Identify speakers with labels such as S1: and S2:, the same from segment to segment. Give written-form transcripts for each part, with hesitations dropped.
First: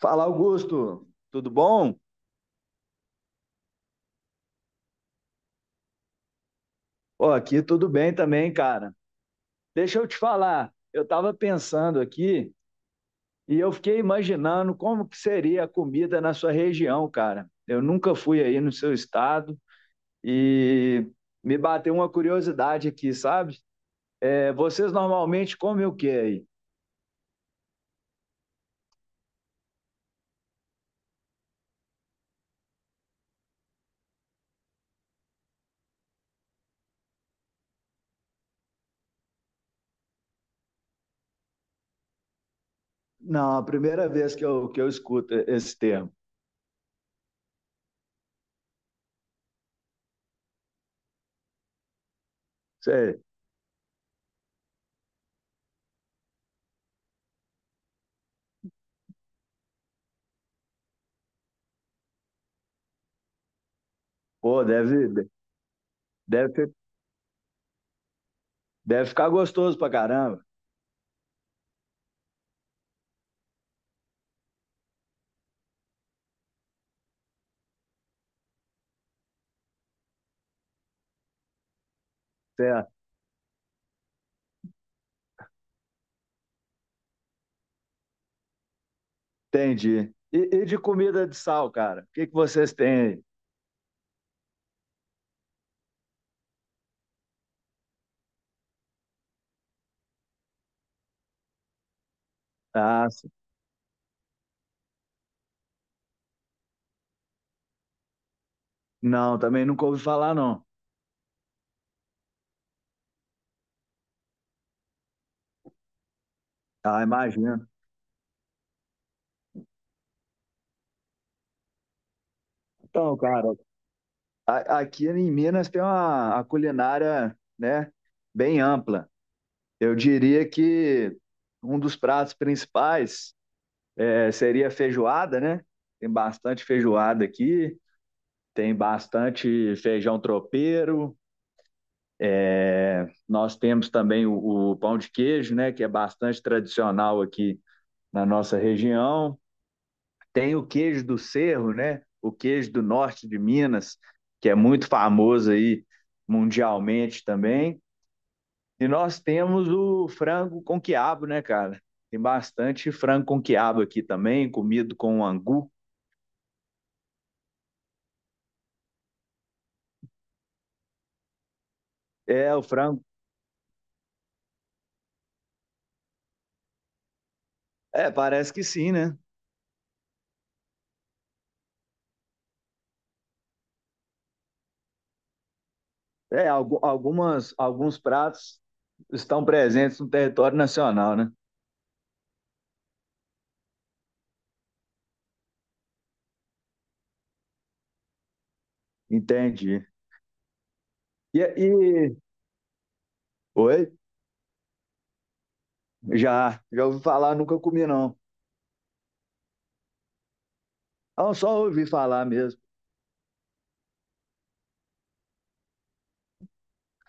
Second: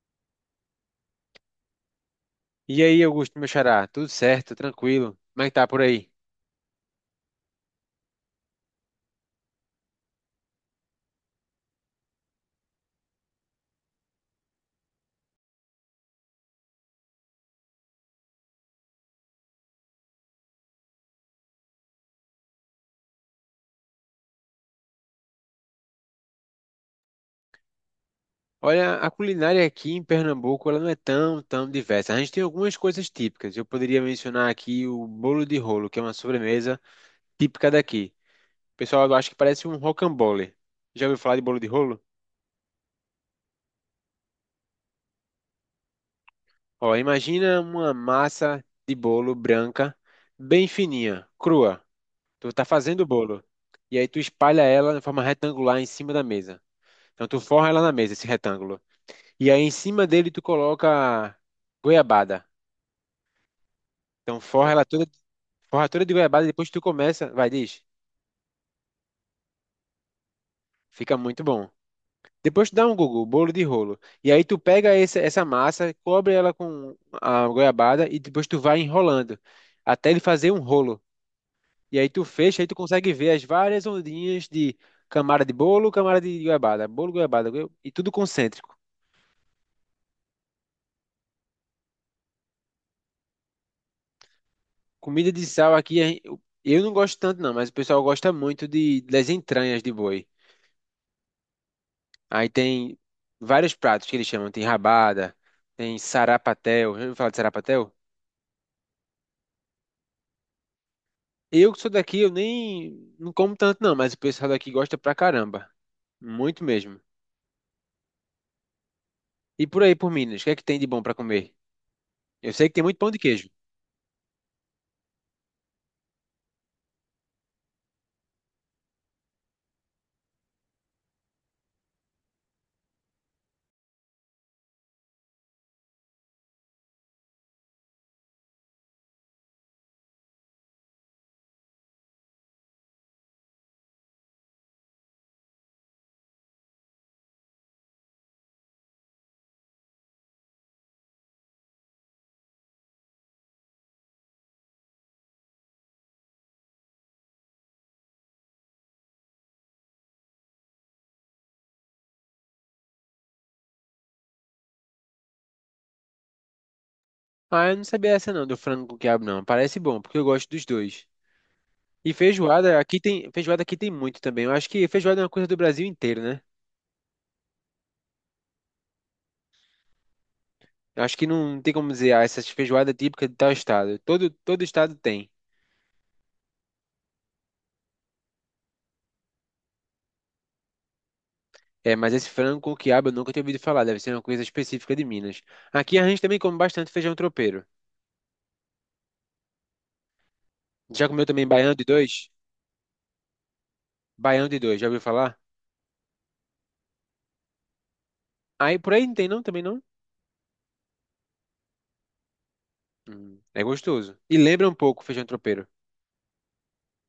S1: Fala, Augusto, tudo bom?
S2: E aí, Augusto, meu xará, tudo certo, tranquilo? Como é que tá por aí?
S1: Ó, aqui tudo bem também, cara. Deixa eu te falar, eu estava pensando aqui e eu fiquei imaginando como que seria a comida na sua região, cara. Eu nunca fui aí no seu estado e me bateu uma curiosidade aqui, sabe? Vocês normalmente comem o que aí?
S2: Olha, a culinária aqui em Pernambuco, ela não é tão diversa. A gente tem algumas coisas típicas. Eu poderia mencionar aqui o bolo de rolo, que é uma sobremesa típica daqui. O pessoal, eu acho que parece um rocambole. Já ouviu falar de bolo de rolo?
S1: Não, a primeira vez que eu escuto esse termo.
S2: Ó, imagina uma massa de bolo branca, bem fininha, crua. Tu tá fazendo o
S1: Sei,
S2: bolo. E aí tu espalha ela de forma retangular em cima da mesa. Então tu forra ela na mesa, esse retângulo. E aí em cima dele tu coloca goiabada. Então
S1: pô,
S2: forra ela toda, forra toda de goiabada, depois
S1: deve,
S2: tu começa, vai, diz,
S1: deve ficar gostoso pra caramba.
S2: fica muito bom. Depois tu dá um Google, bolo de rolo. E aí tu pega essa massa, cobre ela com a goiabada e depois tu vai enrolando até ele fazer um rolo. E aí tu fecha, aí tu consegue ver as várias ondinhas de camada de bolo, camada de goiabada, bolo, goiabada, e tudo concêntrico.
S1: Entendi. E de comida de sal, cara? O que que vocês têm aí?
S2: Comida de sal aqui, eu não gosto tanto não, mas o pessoal gosta muito de, das entranhas de boi. Aí tem
S1: Ah, sim.
S2: vários pratos que eles chamam. Tem rabada, tem sarapatel. Já ouviu falar de sarapatel?
S1: Não, também nunca ouvi falar, não.
S2: Eu que sou daqui, eu nem não como tanto não, mas o pessoal daqui gosta pra caramba. Muito mesmo.
S1: Ah, imagino.
S2: E por aí, por Minas, o que é que tem de bom pra comer? Eu sei que tem muito pão
S1: Então,
S2: de queijo.
S1: cara, aqui em Minas tem a culinária, né, bem ampla. Eu diria que um dos pratos principais seria a feijoada, né? Tem bastante feijoada aqui, tem bastante feijão tropeiro. Nós temos também o pão de queijo, né, que é bastante tradicional aqui na nossa região. Tem o queijo do Cerro, né? O queijo do norte de Minas, que é muito famoso aí mundialmente também. E nós temos o frango com quiabo, né, cara? Tem bastante frango com quiabo aqui também, comido com angu.
S2: Ah, eu não sabia essa não, do frango com quiabo não. Parece bom, porque eu gosto dos dois. E
S1: É, o frango.
S2: feijoada aqui tem muito também. Eu acho que feijoada é uma coisa do Brasil inteiro, né?
S1: É, parece que sim, né?
S2: Eu acho que não tem como dizer, ah, essa feijoada é típica de tal estado. Todo estado tem.
S1: É, algumas, alguns pratos estão presentes no território nacional, né?
S2: É, mas esse frango com quiabo eu nunca tinha ouvido falar, deve ser uma coisa específica de Minas. Aqui a gente também come bastante feijão tropeiro.
S1: Entendi.
S2: Já comeu também baião de
S1: E...
S2: dois?
S1: Oi?
S2: Baião de dois, já ouviu falar?
S1: Já, já ouvi falar, nunca comi, não.
S2: Aí por aí não tem não, também não?
S1: Ah, só ouvi falar mesmo,
S2: É gostoso. E lembra um pouco o feijão tropeiro.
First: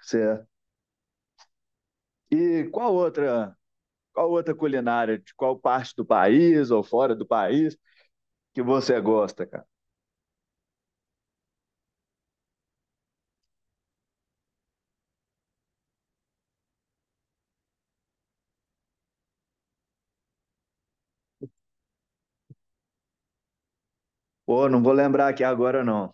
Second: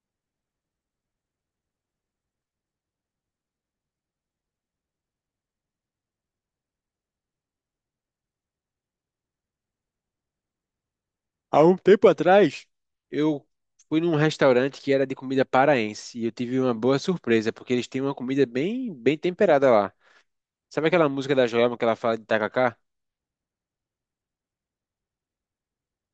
S1: certo. E qual outra culinária, de qual parte do país ou fora do país que você gosta, cara?
S2: Há um tempo atrás, eu fui num restaurante que era de comida paraense e eu tive uma boa surpresa, porque eles têm uma comida bem temperada lá. Sabe aquela música da Joelma que ela fala de tacacá?
S1: Pô, não vou lembrar aqui agora não,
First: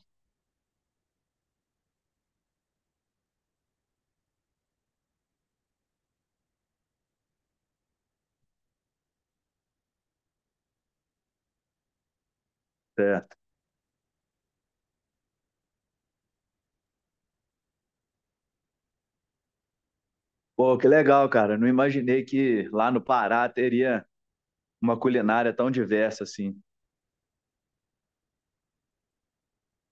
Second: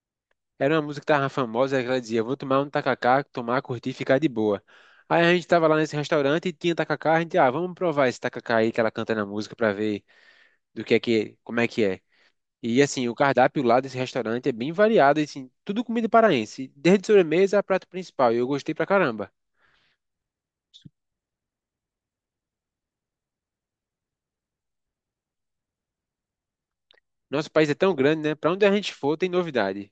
S2: Era uma música que tava famosa, que ela dizia, vou tomar um tacacá, tomar, curtir, ficar de boa. Aí a gente tava lá nesse restaurante e tinha tacacá, a gente, ah, vamos provar esse tacacá aí que ela canta na música pra ver do que é que, como é que é. E assim, o
S1: certo.
S2: cardápio lá desse restaurante é bem variado, e, assim, tudo comida paraense, desde sobremesa a prato principal, e eu gostei pra caramba.
S1: Pô, que legal, cara. Não imaginei que lá no Pará teria uma culinária tão diversa assim.
S2: Nosso país é tão grande, né? Pra onde a gente for tem novidade.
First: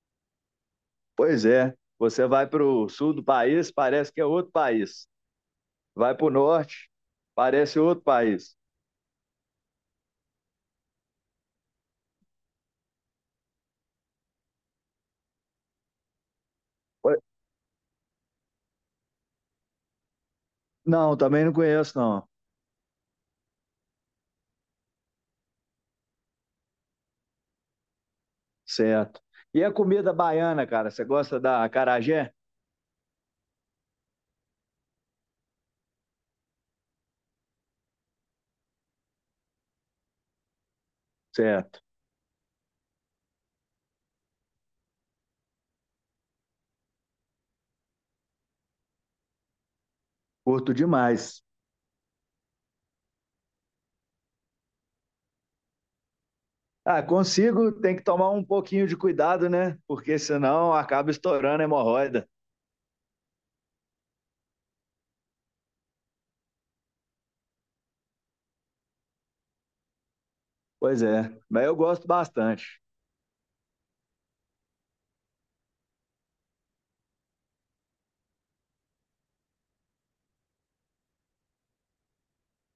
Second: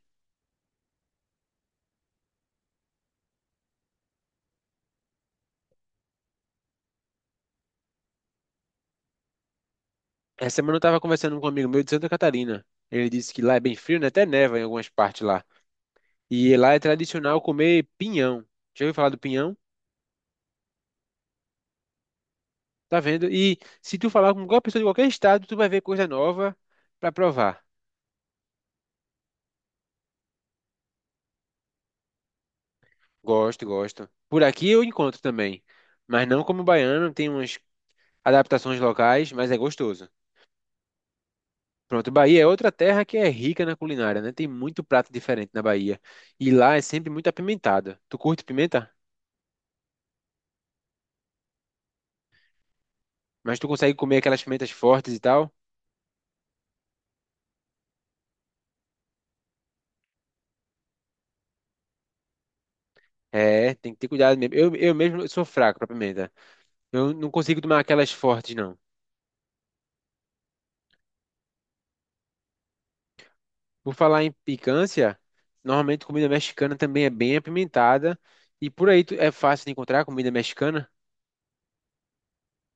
S1: Pois é, você vai para o sul do país, parece que é outro país. Vai para o norte, parece outro país.
S2: Essa semana eu tava conversando com um amigo meu de Santa Catarina. Ele disse que lá é bem frio, né? Até neva em algumas partes lá. E lá é
S1: Pô,
S2: tradicional comer pinhão. Já ouviu falar do pinhão?
S1: não, também não conheço, não.
S2: Tá vendo? E se tu falar com qualquer pessoa de qualquer estado, tu vai ver coisa nova pra provar.
S1: Certo. E a comida baiana, cara? Você gosta da acarajé?
S2: Gosto, gosto. Por aqui eu encontro também, mas não como baiano, tem umas adaptações locais, mas é gostoso.
S1: Certo.
S2: Pronto, Bahia é outra terra que é rica na culinária, né? Tem muito prato diferente na Bahia. E lá é sempre muito apimentado. Tu curte pimenta?
S1: Curto demais.
S2: Mas tu consegue comer aquelas pimentas fortes e tal?
S1: Ah, consigo, tem que tomar um pouquinho de cuidado, né? Porque senão acaba estourando a hemorroida.
S2: É, tem que ter cuidado mesmo. Eu mesmo sou fraco pra pimenta. Eu não consigo tomar aquelas fortes, não.
S1: Pois é, mas eu gosto bastante.
S2: Por falar em picância, normalmente comida mexicana também é bem apimentada. E por aí é fácil de encontrar comida mexicana.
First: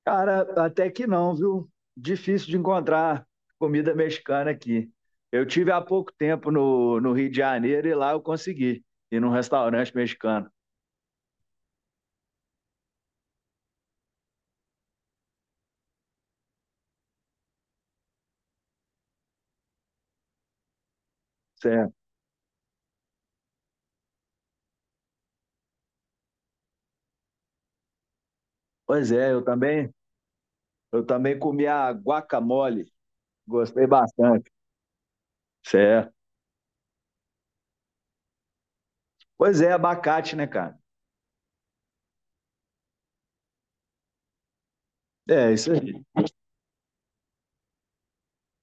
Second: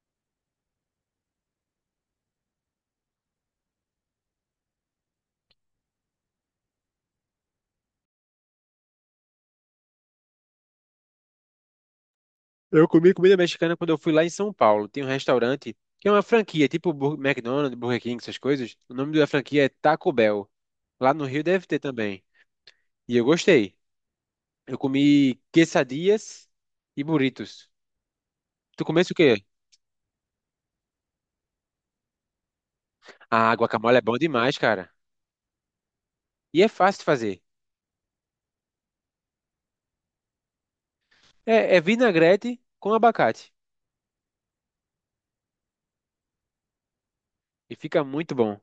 S1: Cara, até que não, viu? Difícil de encontrar comida mexicana aqui. Eu tive há pouco tempo no Rio de Janeiro e lá eu consegui ir num restaurante mexicano.
S2: Eu comi comida mexicana quando eu fui lá em São Paulo. Tem um restaurante que é uma franquia, tipo McDonald's, Burger King, essas coisas. O nome da franquia é Taco Bell. Lá no Rio deve ter
S1: Certo.
S2: também. E eu gostei. Eu comi quesadillas e burritos. Tu comesse
S1: Pois
S2: o
S1: é,
S2: quê?
S1: eu também comi a guacamole.
S2: Ah,
S1: Gostei
S2: guacamole é bom
S1: bastante.
S2: demais, cara.
S1: Certo.
S2: E é fácil de fazer.
S1: Pois é, abacate, né, cara?
S2: É, é vinagrete com abacate.
S1: É, isso.
S2: E fica muito bom.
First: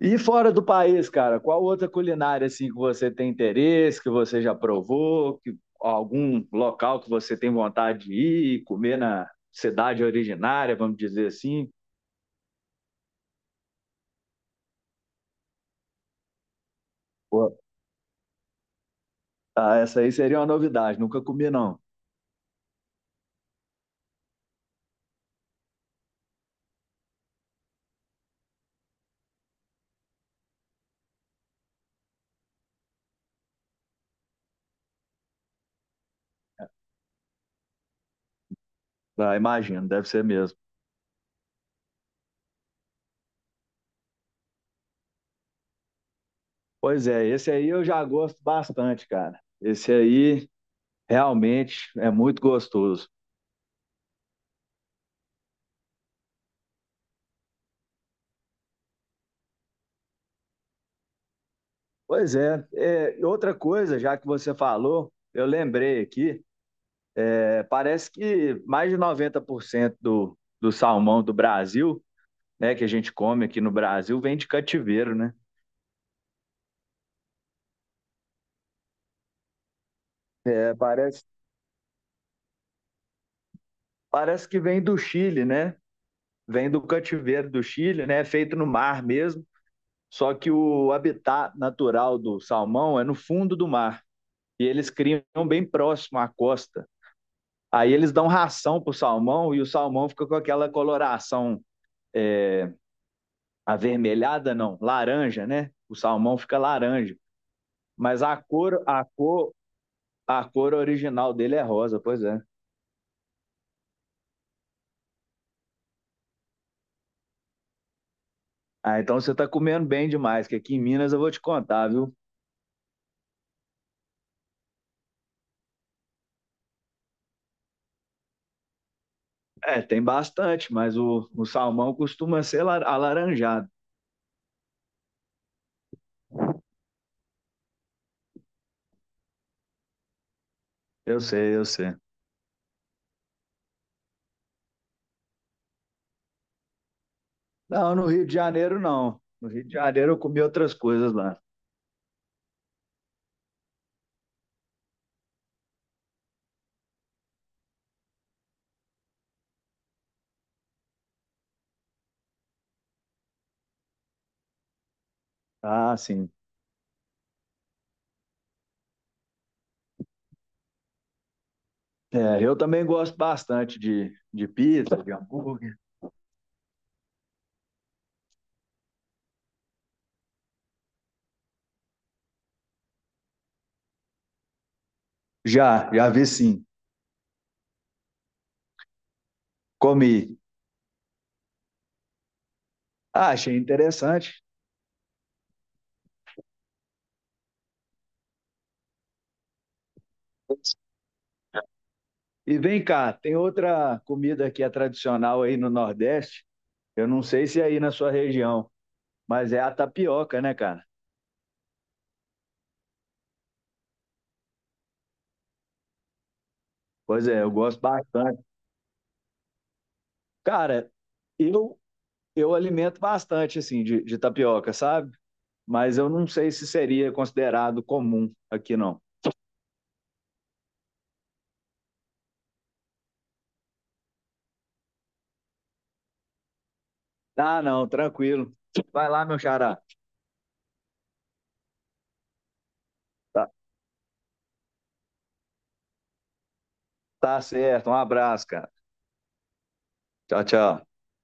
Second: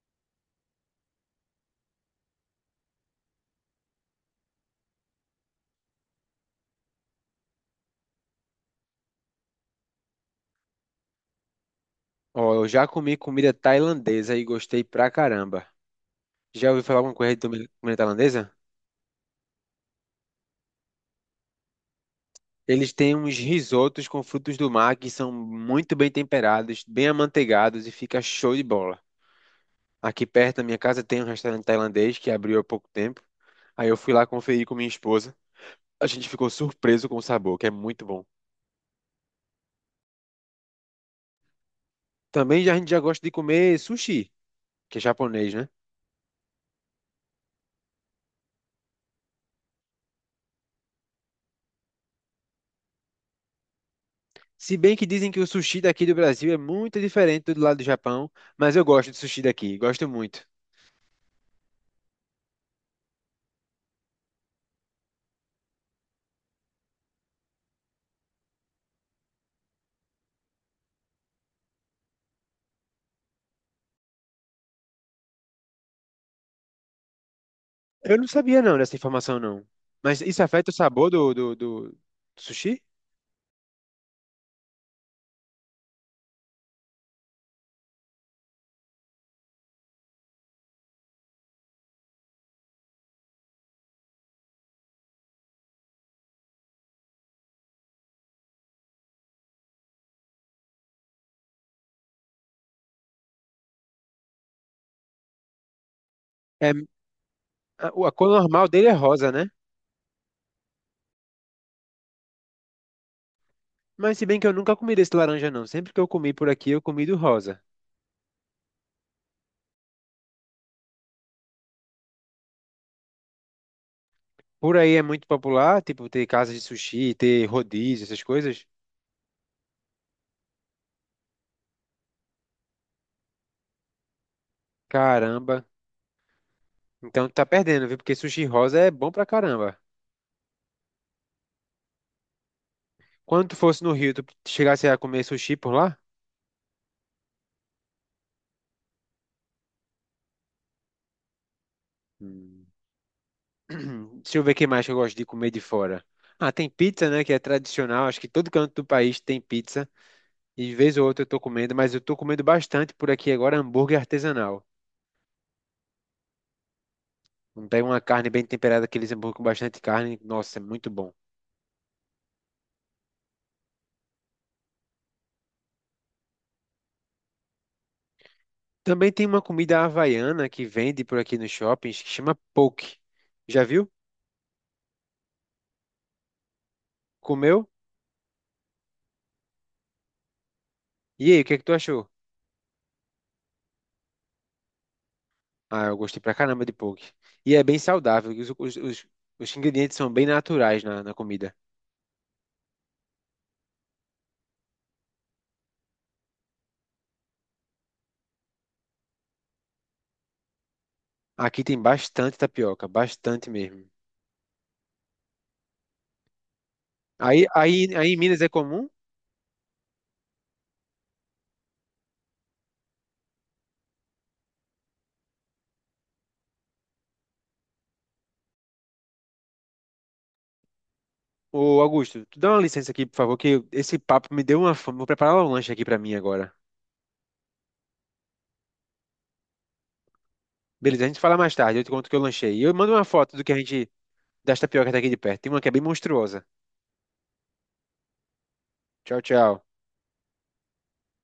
S1: E fora do país, cara, qual outra culinária assim que você tem interesse, que você já provou, que algum local que você tem vontade de ir e comer na cidade originária, vamos dizer assim?
S2: Ó, eu já comi comida tailandesa e gostei pra caramba. Já ouviu falar alguma coisa de
S1: Pô,
S2: comida tailandesa?
S1: ah, essa aí seria uma novidade, nunca comi não.
S2: Eles têm uns risotos com frutos do mar que são muito bem temperados, bem amanteigados e fica show de bola. Aqui perto da minha casa tem um restaurante tailandês que abriu há pouco tempo. Aí eu fui lá conferir com minha esposa. A gente ficou surpreso com o sabor, que é muito bom.
S1: Ah, imagino, deve ser mesmo.
S2: Também já, a gente já gosta de comer sushi, que é japonês, né?
S1: Pois é, esse aí eu já gosto bastante, cara. Esse aí realmente é muito gostoso.
S2: Se bem que dizem que o sushi daqui do Brasil é muito diferente do lado do Japão, mas eu gosto de sushi daqui, gosto muito.
S1: Pois é, é, outra coisa, já que você falou, eu lembrei aqui. Parece que mais de 90% do salmão do Brasil, né, que a gente come aqui no Brasil, vem de cativeiro, né?
S2: Eu não sabia não dessa informação não. Mas isso afeta o
S1: É,
S2: sabor
S1: parece,
S2: do sushi?
S1: parece que vem do Chile, né? Vem do cativeiro do Chile, né? É feito no mar mesmo. Só que o habitat natural do salmão é no fundo do mar. E eles criam bem próximo à costa. Aí eles dão ração para o salmão e o salmão fica com aquela coloração é, avermelhada, não, laranja, né? O salmão fica
S2: É,
S1: laranja.
S2: a
S1: Mas
S2: cor normal dele é rosa, né?
S1: a cor original dele é rosa, pois é.
S2: Mas se bem que eu nunca comi desse laranja não. Sempre que eu comi por aqui, eu comi do rosa.
S1: Ah, então você tá comendo bem demais, que aqui em Minas eu vou te contar, viu?
S2: Por aí é muito popular, tipo, ter casas de sushi, ter rodízio, essas coisas.
S1: É, tem bastante, mas o salmão costuma ser alaranjado.
S2: Caramba. Então tu tá perdendo, viu? Porque sushi rosa é bom pra caramba.
S1: Eu sei, eu sei.
S2: Quando tu fosse no Rio, tu chegasse a comer sushi por lá?
S1: Não, no Rio de Janeiro não. No Rio de Janeiro eu comi outras coisas lá.
S2: Hum. Deixa eu ver o que mais que eu gosto de comer de fora. Ah, tem pizza, né? Que é tradicional. Acho que todo canto do país tem pizza. E de vez ou outra eu tô comendo, mas eu tô comendo bastante por aqui agora hambúrguer artesanal.
S1: Ah, sim.
S2: Não pega uma carne bem temperada, aqueles hambúrguer com bastante carne, nossa, é muito bom.
S1: É, eu também gosto bastante de pizza, de hambúrguer.
S2: Também tem uma comida havaiana que vende por aqui nos shoppings que chama poke. Já viu?
S1: Já, já vi sim.
S2: Comeu?
S1: Comi.
S2: E aí, o que é que tu achou?
S1: Ah, achei interessante.
S2: Ah, eu gostei pra caramba de poke. E é bem saudável, os ingredientes são bem naturais na comida.
S1: E vem cá, tem outra comida que é tradicional aí no Nordeste. Eu não sei se é aí na sua região, mas é a tapioca, né, cara?
S2: Aqui tem bastante tapioca, bastante mesmo.
S1: Pois é,
S2: Aí,
S1: eu gosto
S2: aí, aí em Minas
S1: bastante.
S2: é comum?
S1: Cara, eu, eu alimento bastante, assim, de tapioca, sabe? Mas eu não sei se seria considerado comum aqui, não.
S2: Ô, Augusto, tu dá uma licença aqui, por favor, que esse papo me deu uma fome. Vou preparar um lanche aqui pra mim agora.
S1: Ah, não, tranquilo. Vai lá, meu xará.
S2: Beleza, a gente fala mais tarde, eu te conto o que eu lanchei. E eu mando uma foto do
S1: Tá,
S2: que a gente, das tapiocas daqui de perto. Tem uma que é bem monstruosa.
S1: tá certo. Um abraço, cara.
S2: Tchau, tchau.
S1: Tchau, tchau.